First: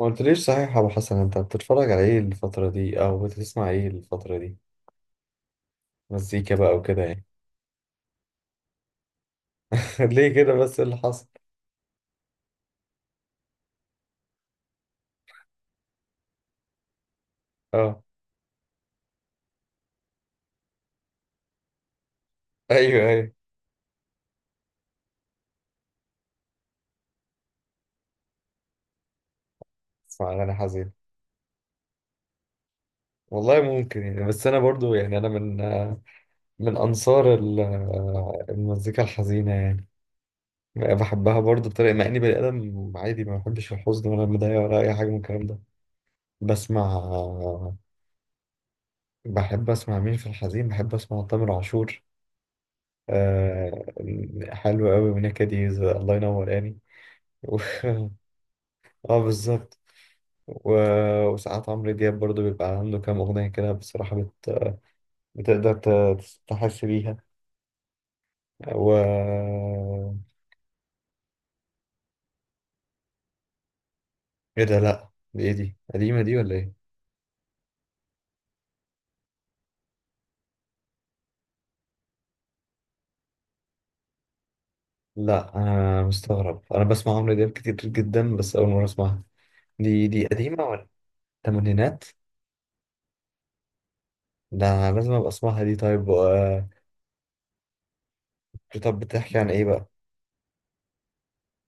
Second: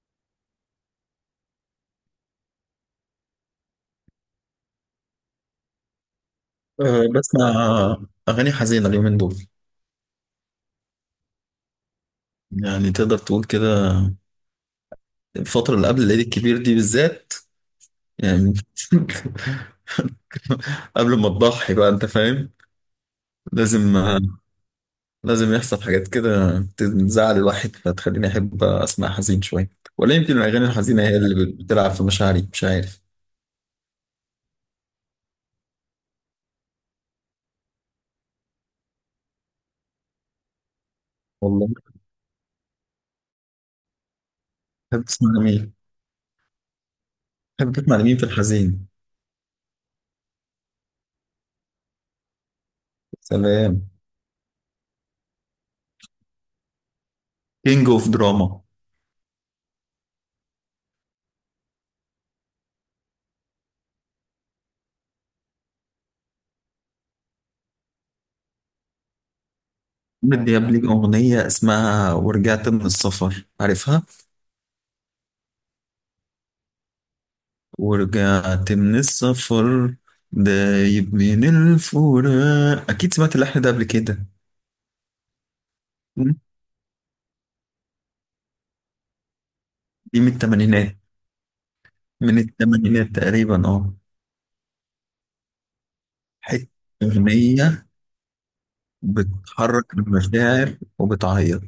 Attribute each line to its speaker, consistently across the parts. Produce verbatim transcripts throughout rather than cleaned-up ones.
Speaker 1: ما قلتليش صحيح يا ابو حسن، انت بتتفرج على ايه الفترة دي او بتسمع ايه الفترة دي؟ مزيكا بقى وكده
Speaker 2: أه،
Speaker 1: يعني.
Speaker 2: بسمع أغاني حزينة اليومين دول.
Speaker 1: ليه كده بس؟ إيه اللي حصل؟
Speaker 2: يعني تقدر تقول كده. الفترة اللي قبل العيد الكبير دي بالذات،
Speaker 1: اه،
Speaker 2: يعني قبل ما تضحي بقى أنت فاهم.
Speaker 1: ايوه ايوه،
Speaker 2: لازم لازم يحصل حاجات كده تزعل الواحد فتخليني أحب أسمع حزين شوية، ولا
Speaker 1: اسمع
Speaker 2: يمكن
Speaker 1: اغاني
Speaker 2: الأغاني
Speaker 1: حزين.
Speaker 2: الحزينة هي اللي بتلعب في مشاعري، مش عارف.
Speaker 1: والله ممكن يعني، بس انا برضو يعني انا من آه، من انصار ال- آه، المزيكا الحزينة يعني. بحبها برضو
Speaker 2: والله
Speaker 1: بطريقة، مع اني بني ادم عادي ما بحبش الحزن ولا المضايقة ولا اي
Speaker 2: تحب
Speaker 1: حاجة من
Speaker 2: تسمع
Speaker 1: الكلام ده.
Speaker 2: لمين؟
Speaker 1: بسمع
Speaker 2: تحب
Speaker 1: آه،
Speaker 2: تسمع لمين في الحزين؟
Speaker 1: بحب اسمع مين في الحزين، بحب اسمع تامر عاشور. آه.
Speaker 2: سلام.
Speaker 1: حلو قوي، ونكديز، الله ينور يعني. و-
Speaker 2: كينج أوف دراما.
Speaker 1: اه، بالظبط. و- وساعات عمرو دياب برضو بيبقى عنده كام أغنية كده بصراحة بت... بتقدر ت- تحس بيها. و
Speaker 2: عمرو دياب ليه أغنية اسمها ورجعت من السفر، عارفها؟
Speaker 1: ايه ده؟ لأ، دي ايه؟ دي قديمة دي ولا ايه؟
Speaker 2: ورجعت من السفر، دايب من الفراق، أكيد سمعت اللحن ده قبل كده.
Speaker 1: لأ، أنا
Speaker 2: م?
Speaker 1: مستغرب، أنا بسمع عمرو دياب كتير جدا بس أول مرة أسمعها. دي
Speaker 2: دي
Speaker 1: دي
Speaker 2: من
Speaker 1: قديمة ولا؟
Speaker 2: التمانينات،
Speaker 1: تمانينات؟
Speaker 2: من التمانينات تقريبا، اه.
Speaker 1: ده أنا لازم أبقى أسمعها دي، طيب و...
Speaker 2: حتة أغنية
Speaker 1: طب بتحكي عن ايه بقى؟
Speaker 2: بتحرك المشاعر وبتعيط.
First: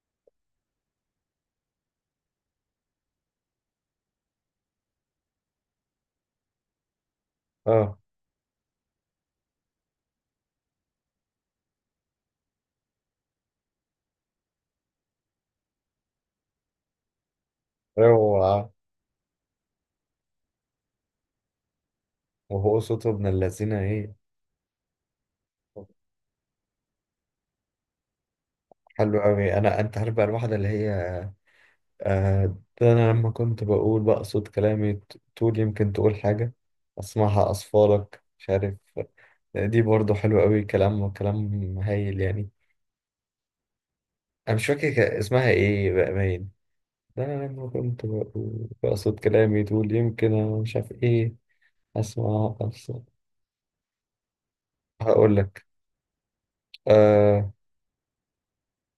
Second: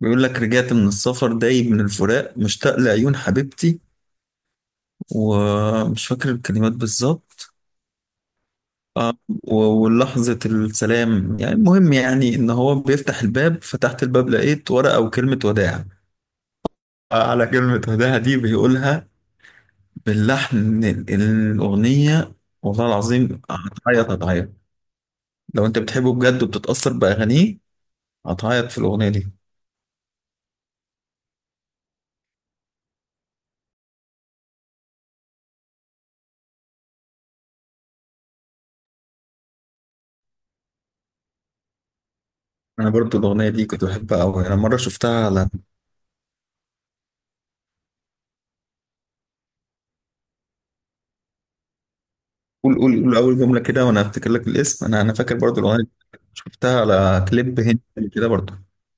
Speaker 2: بيقول لك رجعت من السفر دايب من الفراق مشتاق لعيون حبيبتي، ومش فاكر الكلمات بالظبط.
Speaker 1: اه.
Speaker 2: آه، و- ولحظة السلام، يعني المهم يعني إن هو بيفتح الباب، فتحت الباب لقيت ورقة وكلمة وداع، على كلمة هداها دي
Speaker 1: اوعى!
Speaker 2: بيقولها باللحن ال- الأغنية.
Speaker 1: وهو
Speaker 2: والله
Speaker 1: صوته ابن
Speaker 2: العظيم
Speaker 1: اللذينة
Speaker 2: هتعيط،
Speaker 1: ايه!
Speaker 2: هتعيط لو أنت بتحبه بجد وبتتأثر بأغانيه، هتعيط في الأغنية
Speaker 1: حلو
Speaker 2: دي.
Speaker 1: قوي. انا، انت عارف بقى الواحدة اللي هي آه ده انا لما كنت بقول بقى، صوت كلامي ت- تقول يمكن تقول حاجة، اسمعها اصفالك، مش عارف. دي برضو حلوة قوي، كلام كلام هايل يعني.
Speaker 2: أنا برضو الأغنية دي كنت بحبها أوي،
Speaker 1: انا
Speaker 2: أنا
Speaker 1: مش
Speaker 2: مرة
Speaker 1: فاكر كان
Speaker 2: شفتها
Speaker 1: اسمها
Speaker 2: على
Speaker 1: ايه بقى، باين. ده انا لما كنت بقول بقى، صوت كلامي تقول يمكن، انا مش عارف ايه، اسمعها
Speaker 2: قول قول قول
Speaker 1: اصفالك.
Speaker 2: أول جملة كده وأنا هفتكر لك الاسم. أنا أنا
Speaker 1: هقول
Speaker 2: فاكر برضو
Speaker 1: لك
Speaker 2: الأغنية دي، شفتها على
Speaker 1: آه،
Speaker 2: كليب هندي كده برضو.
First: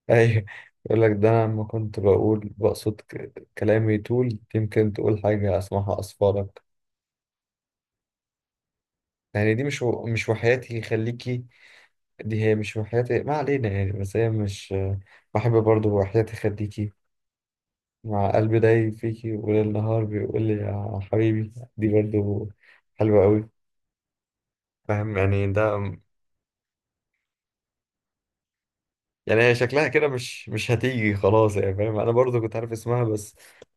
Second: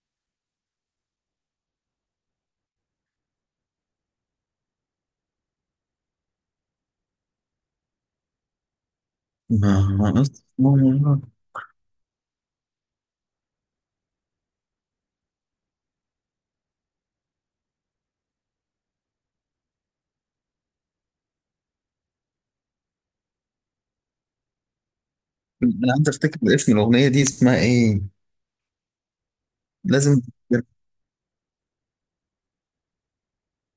Speaker 1: ايوه. يقول لك ده انا لما كنت بقول بقصد ك- كلامي طول يمكن تقول حاجة، اسمعها اصفارك. يعني دي
Speaker 2: ما
Speaker 1: مش و...
Speaker 2: ما
Speaker 1: مش
Speaker 2: أص-
Speaker 1: وحياتي خليكي. دي هي مش وحياتي، ما علينا يعني، بس هي مش. بحب برضو وحياتي خليكي، مع قلبي داي فيكي وليل نهار بيقول لي يا حبيبي، دي برضو حلوة قوي. فاهم يعني ده.
Speaker 2: أنا عايز أفتكر اسم الأغنية دي اسمها إيه،
Speaker 1: يعني هي شكلها كده
Speaker 2: لازم
Speaker 1: مش
Speaker 2: أفتكر.
Speaker 1: مش هتيجي خلاص يعني، فاهم، انا برضو كنت عارف اسمها بس.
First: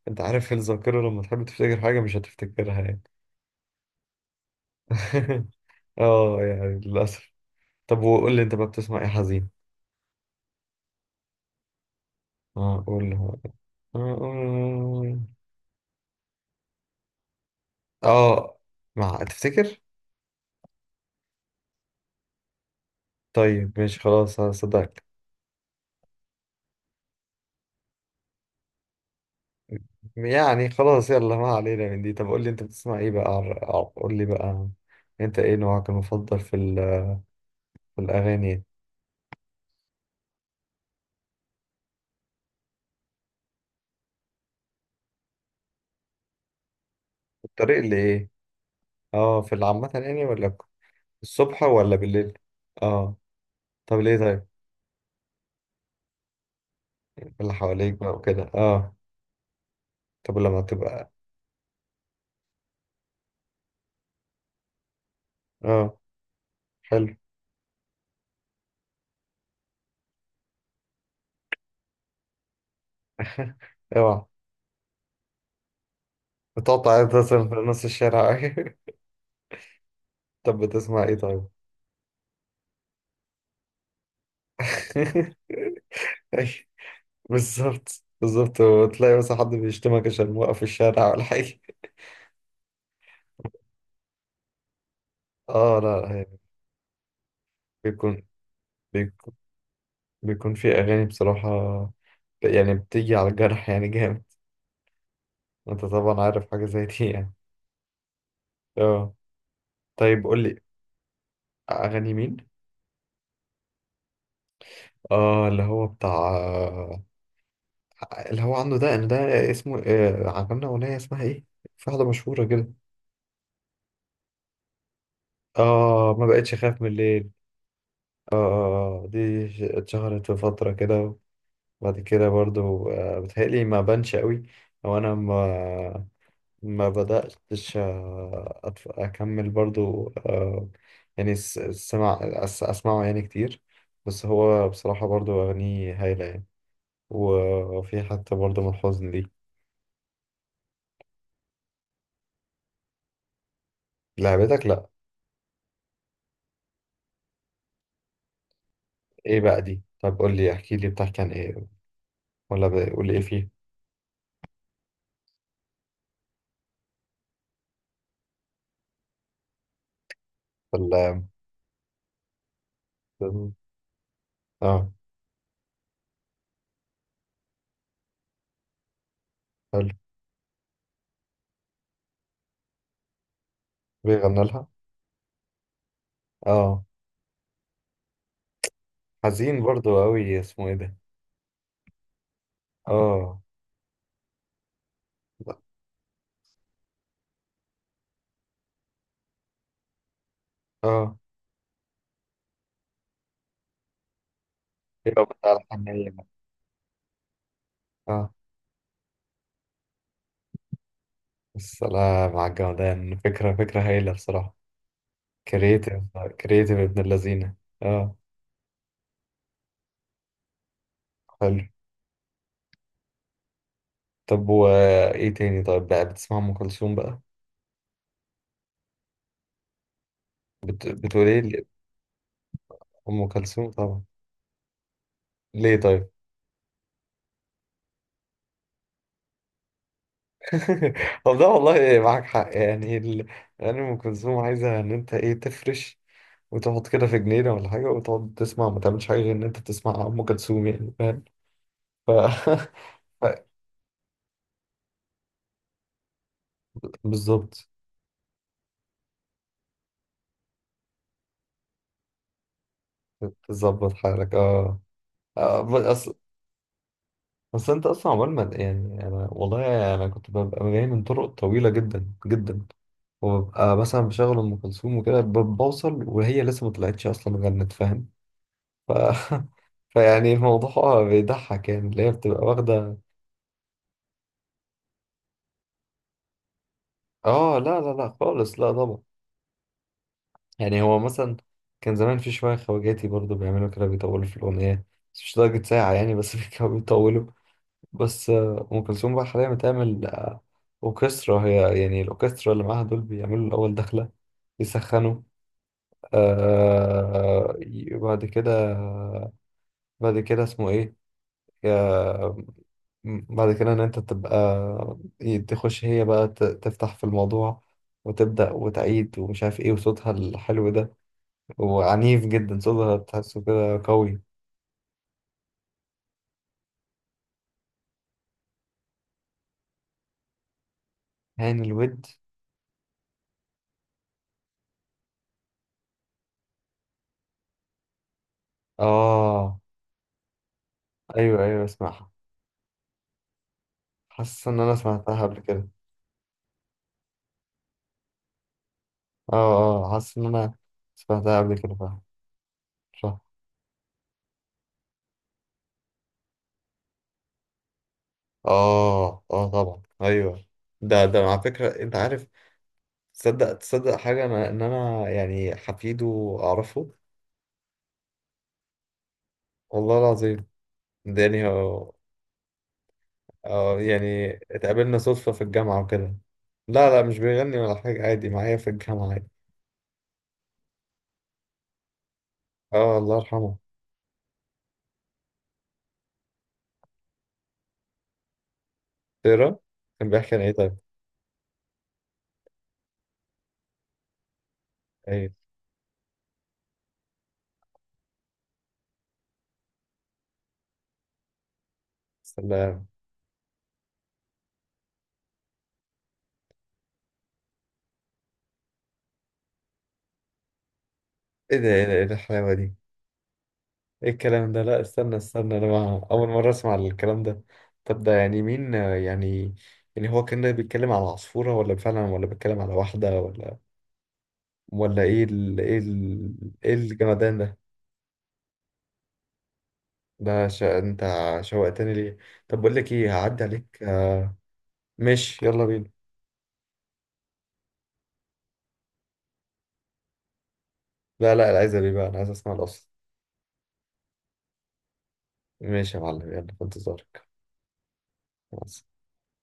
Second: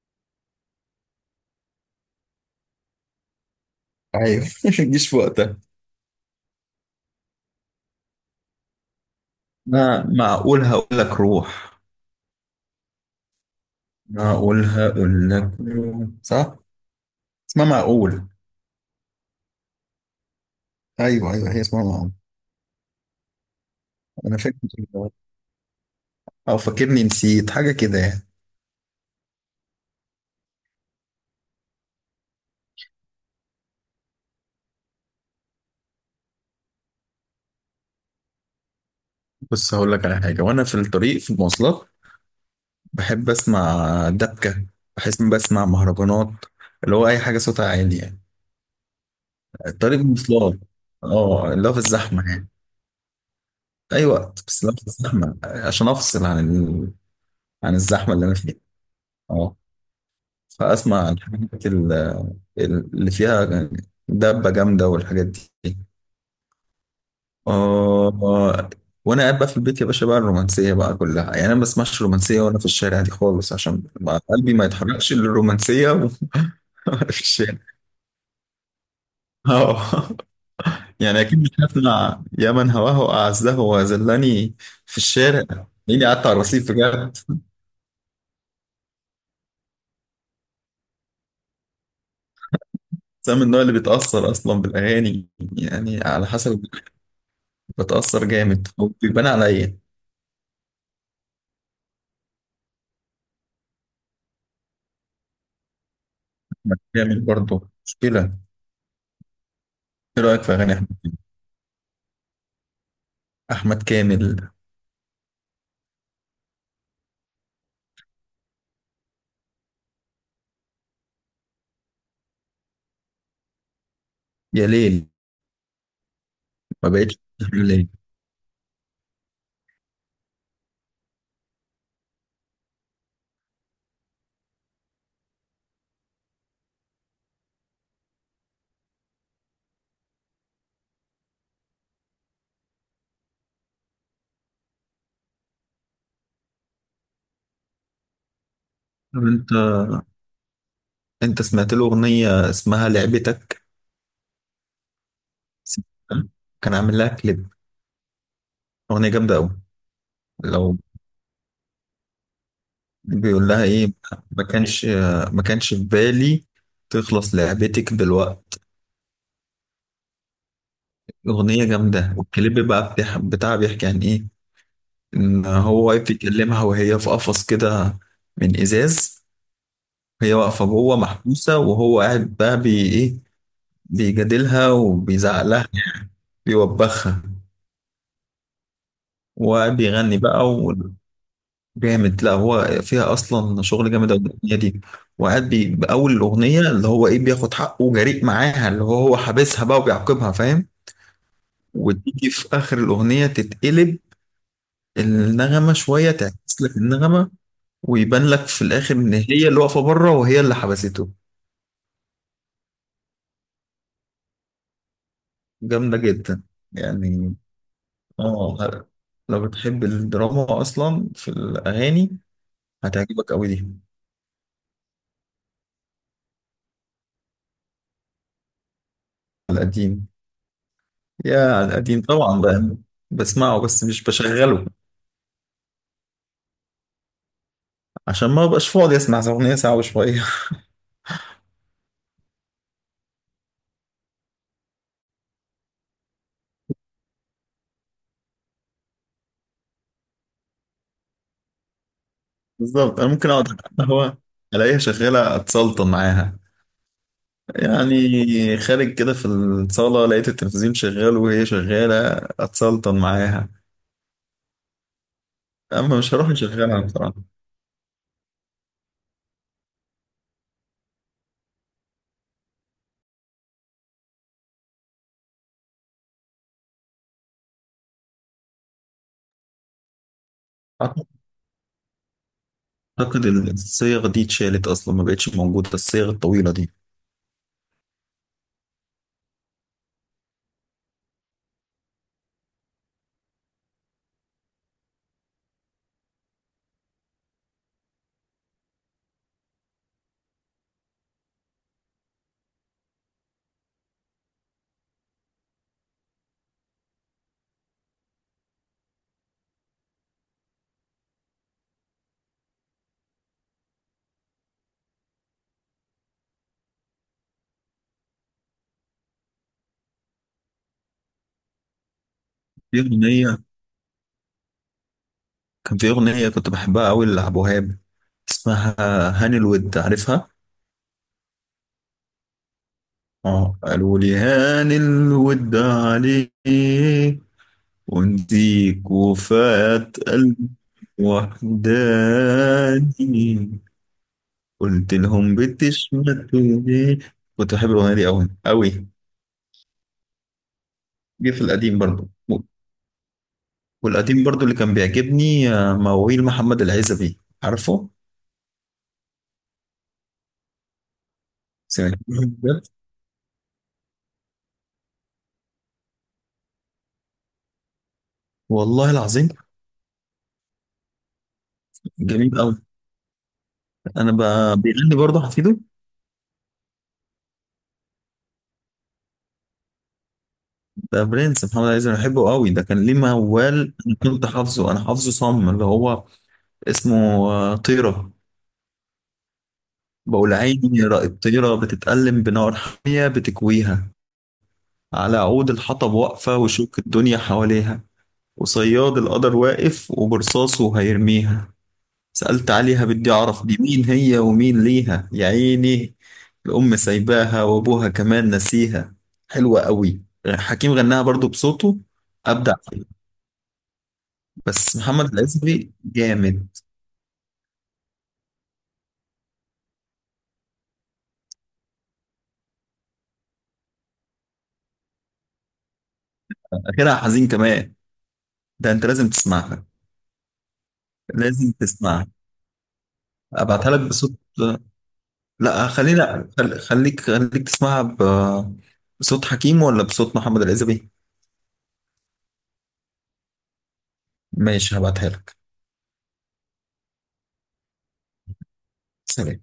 Speaker 1: انت عارف الذاكرة لما تحب تفتكر حاجة مش هتفتكرها يعني.
Speaker 2: أيوه ما تجيش في وقتها.
Speaker 1: اه يعني للأسف. طب وقول لي انت بقى، بتسمع ايه حزين؟
Speaker 2: ما معقول هقول لك، روح
Speaker 1: اه، قول لي. اه،
Speaker 2: معقولها
Speaker 1: قول.
Speaker 2: قلنا كله صح؟ اسمها معقول.
Speaker 1: آه، مع تفتكر.
Speaker 2: ايوه ايوه هي اسمها معقول،
Speaker 1: طيب ماشي
Speaker 2: انا
Speaker 1: خلاص،
Speaker 2: فاكر
Speaker 1: هصدقك.
Speaker 2: كده، او فاكرني نسيت حاجه كده يعني.
Speaker 1: يعني خلاص يلا، ما علينا من دي. طب قول لي انت بتسمع ايه بقى، عر- عر- قول لي بقى. انت ايه نوعك المفضل في ال- في الاغاني؟
Speaker 2: بص هقول لك على حاجه، وانا في الطريق في المواصلات بحب اسمع دبكه، بحس إني بسمع مهرجانات، اللي هو اي حاجه صوتها
Speaker 1: الطريق اللي
Speaker 2: عالي يعني.
Speaker 1: ايه؟ اه، في العامة
Speaker 2: الطريق
Speaker 1: يعني ولا؟
Speaker 2: المواصلات، اه
Speaker 1: الصبح
Speaker 2: اللي هو في
Speaker 1: ولا
Speaker 2: الزحمه
Speaker 1: بالليل؟
Speaker 2: يعني،
Speaker 1: اه. طب
Speaker 2: اي
Speaker 1: ليه
Speaker 2: وقت،
Speaker 1: طيب؟
Speaker 2: بس اللي هو في الزحمه عشان افصل عن ال...
Speaker 1: إيه اللي
Speaker 2: عن
Speaker 1: حواليك بقى
Speaker 2: الزحمه اللي انا
Speaker 1: وكده؟
Speaker 2: فيها،
Speaker 1: اه.
Speaker 2: اه.
Speaker 1: طب لما
Speaker 2: فاسمع
Speaker 1: تبقى.
Speaker 2: الحاجات ال- اللي فيها دبه جامده والحاجات دي.
Speaker 1: اه. حلو.
Speaker 2: آه. وانا قاعد بقى في البيت يا باشا بقى الرومانسيه بقى كلها، يعني انا ما بسمعش رومانسيه وانا في الشارع دي خالص، عشان بقى
Speaker 1: اوعى!
Speaker 2: قلبي ما يتحركش للرومانسيه و-
Speaker 1: بتقعد
Speaker 2: وانا
Speaker 1: تعيط
Speaker 2: في
Speaker 1: مثلا في
Speaker 2: الشارع،
Speaker 1: نص الشارع؟
Speaker 2: اه.
Speaker 1: طب بتسمع ايه
Speaker 2: يعني اكيد
Speaker 1: طيب؟
Speaker 2: مش هسمع يا من هواه اعزه وذلني في الشارع، لاني قعدت على
Speaker 1: أي،
Speaker 2: الرصيف بجد.
Speaker 1: بالظبط بالظبط، وتلاقي مثلا حد بيشتمك عشان موقف في الشارع ولا حاجة.
Speaker 2: بس أنا من النوع اللي بيتاثر اصلا بالاغاني،
Speaker 1: اه، لا
Speaker 2: يعني
Speaker 1: لا،
Speaker 2: على
Speaker 1: يعني.
Speaker 2: حسب،
Speaker 1: بيكون
Speaker 2: بتاثر جامد وبيبان
Speaker 1: بيكون
Speaker 2: عليا.
Speaker 1: بيكون في أغاني بصراحة، يعني بتيجي على الجرح يعني جامد، وانت طبعا عارف حاجة
Speaker 2: أحمد
Speaker 1: زي دي
Speaker 2: كامل
Speaker 1: يعني.
Speaker 2: برضه مشكله.
Speaker 1: اه. طيب
Speaker 2: ايه رايك
Speaker 1: قول
Speaker 2: في
Speaker 1: لي.
Speaker 2: اغاني احمد كامل؟
Speaker 1: أغاني مين؟
Speaker 2: أحمد كامل.
Speaker 1: اه، اللي هو بتاع، اللي هو عنده، ده ده اسمه آه، عملنا أغنية اسمها ايه؟ في واحدة مشهورة كده.
Speaker 2: يا ليل،
Speaker 1: اه، ما بقتش اخاف من
Speaker 2: ما بقتش
Speaker 1: الليل.
Speaker 2: تحمل ليل.
Speaker 1: اه اه، آه، دي ش- اتشهرت في فترة كده. وبعد كده برضو آه، بتهيألي ما بانش قوي، او انا ما ما بدأتش آه، أتف- اكمل برضو آه، يعني س- سمع أس- اسمعه يعني كتير، بس هو بصراحة برضو اغانيه هايلة يعني، وفي حتى برضو من الحزن
Speaker 2: طب
Speaker 1: دي.
Speaker 2: انت، انت سمعت له اغنيه اسمها لعبتك؟
Speaker 1: لعبتك؟ لا.
Speaker 2: سمعتها؟ كان عامل لها كليب، اغنيه جامده
Speaker 1: ايه
Speaker 2: قوي.
Speaker 1: بقى دي؟ طب قول لي،
Speaker 2: لو
Speaker 1: احكي لي، بتحكي عن ايه؟ ولا ب- قول لي ايه
Speaker 2: بيقول
Speaker 1: فيه.
Speaker 2: لها ايه، ما كانش ما كانش في بالي، تخلص لعبتك بالوقت.
Speaker 1: ولا؟
Speaker 2: اغنيه جامده، والكليب بقى بتاع بتاعها بيحكي عن ايه،
Speaker 1: اه.
Speaker 2: ان هو واقف بيكلمها وهي في قفص كده من ازاز،
Speaker 1: حلو.
Speaker 2: هي واقفه جوه محبوسه وهو قاعد بقى بي ايه،
Speaker 1: بيغنى لها.
Speaker 2: بيجادلها وبيزعق لها،
Speaker 1: اه،
Speaker 2: بيوبخها
Speaker 1: حزين برضو
Speaker 2: وبيغني
Speaker 1: أوي،
Speaker 2: بقى
Speaker 1: اسمه إيه ده؟
Speaker 2: جامد. لا هو فيها
Speaker 1: آه.
Speaker 2: اصلا شغل جامد أوي الاغنيه دي، وقاعد بي- باول الاغنيه اللي هو ايه بياخد حقه وجريء معاها، اللي هو هو حابسها بقى وبيعاقبها فاهم،
Speaker 1: آه،
Speaker 2: وتيجي في اخر الاغنيه تتقلب
Speaker 1: يبقى بتاع
Speaker 2: النغمه
Speaker 1: الحنية
Speaker 2: شويه،
Speaker 1: ده.
Speaker 2: تعكس لك النغمه، ويبان
Speaker 1: آه،
Speaker 2: لك في الاخر ان هي اللي واقفه بره وهي اللي حبسته.
Speaker 1: السلام على الجمدان! فكرة، فكرة هايلة بصراحة.
Speaker 2: جامده
Speaker 1: كرييتيف.
Speaker 2: جدا
Speaker 1: كرييتيف ابن
Speaker 2: يعني.
Speaker 1: اللذينة. آه.
Speaker 2: اه لو بتحب الدراما اصلا في
Speaker 1: حلو.
Speaker 2: الاغاني هتعجبك قوي دي.
Speaker 1: طب وإيه تاني طيب؟ بقى بتسمع أم كلثوم بقى؟
Speaker 2: على القديم،
Speaker 1: بت... بتقول إيه
Speaker 2: يا
Speaker 1: ل-
Speaker 2: على القديم طبعا بقى.
Speaker 1: أم
Speaker 2: بسمعه
Speaker 1: كلثوم
Speaker 2: بس
Speaker 1: طبعا.
Speaker 2: مش بشغله،
Speaker 1: ليه طيب؟
Speaker 2: عشان ما ابقاش فاضي اسمع اغنيه ساعه وشويه
Speaker 1: طب ده والله معاك حق، يعني ال... يعني أم كلثوم عايزة إن أنت إيه، تفرش وتقعد كده في جنينة ولا حاجة وتقعد تسمع، ما تعملش حاجة غير إن أنت تسمع أم كلثوم، يعني فاهم؟ ف...
Speaker 2: بالظبط انا
Speaker 1: ف-
Speaker 2: ممكن اقعد على القهوه الاقيها شغاله اتسلطن معاها،
Speaker 1: بالظبط.
Speaker 2: يعني خارج كده في الصاله لقيت التلفزيون شغال وهي شغاله اتسلطن معاها،
Speaker 1: تظبط حالك، اه. آه، بس
Speaker 2: اما مش
Speaker 1: اصل،
Speaker 2: هروح اشغلها بصراحه.
Speaker 1: بس انت اصلا عمال، ما يعني انا، والله انا كنت ببقى جاي من طرق طويله جدا جدا، وببقى مثلا بشغل ام كلثوم وكده ب- بوصل وهي لسه ما طلعتش اصلا غنت، فاهم. ف فيعني الموضوع بيضحك يعني، اللي هي بتبقى واخده.
Speaker 2: اعتقد الصيغ دي اتشالت اصلا ما بقتش موجوده الصيغ الطويله دي.
Speaker 1: اه، لا لا لا خالص، لا طبعا. يعني هو مثلا كان زمان في شويه خواجاتي برضو بيعملوا كده، بيطولوا في الاغنيه، بس مش لدرجه ساعه يعني، بس كانوا بيطولوا. بس آه، أم كلثوم بقى حاليا بتعمل آه، أوركسترا، هي يعني الأوركسترا اللي معاها دول بيعملوا الأول دخلة، يسخنوا. آه، ي- بعد كده، بعد كده اسمه إيه، يا- م- بعد كده إن أنت تبقى، ي- تخش هي بقى ت- تفتح في الموضوع، وتبدأ وتعيد ومش عارف إيه، وصوتها الحلو ده وعنيف جدا
Speaker 2: في
Speaker 1: صوتها، تحسه
Speaker 2: اغنيه،
Speaker 1: كده قوي.
Speaker 2: كان في اغنيه كنت بحبها قوي لعبد الوهاب، اسمها هاني الود، عارفها؟
Speaker 1: هاني الود.
Speaker 2: اه، قالوا لي هاني الود عليك ونديك
Speaker 1: آه،
Speaker 2: وفاة قلبي
Speaker 1: أيوه أيوه، اسمعها.
Speaker 2: وحداني،
Speaker 1: حاسس إن أنا
Speaker 2: قلت
Speaker 1: سمعتها
Speaker 2: لهم
Speaker 1: قبل كده.
Speaker 2: بتشمتوا ليه. كنت بحب الأغنية دي أوي أوي.
Speaker 1: اه اه، حاسس ان انا
Speaker 2: جه
Speaker 1: سمعتها
Speaker 2: في
Speaker 1: قبل كده،
Speaker 2: القديم
Speaker 1: فاهم.
Speaker 2: برضو.
Speaker 1: صح.
Speaker 2: والقديم برضو اللي كان بيعجبني آه، مواويل محمد العزبي، عارفه؟
Speaker 1: اه اه، طبعا ايوه. ده ده على فكره،
Speaker 2: سمعت
Speaker 1: انت عارف.
Speaker 2: بجد؟
Speaker 1: تصدق تصدق حاجه، انا ان انا يعني حفيده اعرفه.
Speaker 2: والله العظيم.
Speaker 1: والله العظيم. داني هو.
Speaker 2: جميل أوي.
Speaker 1: اه،
Speaker 2: أنا
Speaker 1: يعني
Speaker 2: ب- بيغني
Speaker 1: اتقابلنا
Speaker 2: برضه
Speaker 1: صدفه في
Speaker 2: حفيده؟
Speaker 1: الجامعه وكده. لا لا، مش بيغني ولا حاجه، عادي معايا في الجامعه عادي.
Speaker 2: ده برنس محمد العزبي أنا بحبه أوي، ده كان ليه
Speaker 1: اه، الله يرحمه.
Speaker 2: موال أنا كنت حافظه، أنا حافظه صم، اللي هو اسمه آه، طيرة.
Speaker 1: ترى. كان
Speaker 2: بقول
Speaker 1: بيحكي عن ايه طيب؟
Speaker 2: عيني الطيرة بتتألم بنار حامية بتكويها، على
Speaker 1: ايه.
Speaker 2: عود الحطب واقفة وشوك الدنيا حواليها، وصياد القدر واقف وبرصاصه هيرميها، سألت عليها
Speaker 1: سلام.
Speaker 2: بدي أعرف دي مين هي ومين ليها يا عيني، الأم سايباها وأبوها كمان نسيها. حلوة قوي. حكيم غناها برضو
Speaker 1: ايه ده!
Speaker 2: بصوته،
Speaker 1: ايه ده! ايه الحلاوه
Speaker 2: أبدع
Speaker 1: دي!
Speaker 2: فيه.
Speaker 1: ايه الكلام ده!
Speaker 2: بس
Speaker 1: لا،
Speaker 2: محمد
Speaker 1: استنى استنى، انا
Speaker 2: العزبي
Speaker 1: مع- اول
Speaker 2: جامد.
Speaker 1: مره اسمع الكلام ده. طب ده يعني مين آه، يعني، يعني هو كان بيتكلم على عصفوره ولا فعلا، ولا بيتكلم على واحده ولا، ولا ايه ال... ايه ال... ايه
Speaker 2: آخرها حزين
Speaker 1: الجمدان ده!
Speaker 2: كمان. ده أنت لازم تسمعها،
Speaker 1: ده ش... انت
Speaker 2: لازم
Speaker 1: شوقتني
Speaker 2: تسمعها.
Speaker 1: ليه. طب بقول لك ايه، هعدي
Speaker 2: أبعتها لك
Speaker 1: عليك
Speaker 2: بصوت.
Speaker 1: آه... ماشي يلا
Speaker 2: لا
Speaker 1: بينا.
Speaker 2: خلينا، خل- خليك خليك تسمعها ب- بصوت حكيم ولا بصوت محمد العزبي؟
Speaker 1: لا لا، انا عايز ابي بقى، انا عايز اسمع الاصل.
Speaker 2: ماشي هبعتها لك.
Speaker 1: ماشي يا معلم، يلا في انتظارك. خلاص.
Speaker 2: سلام.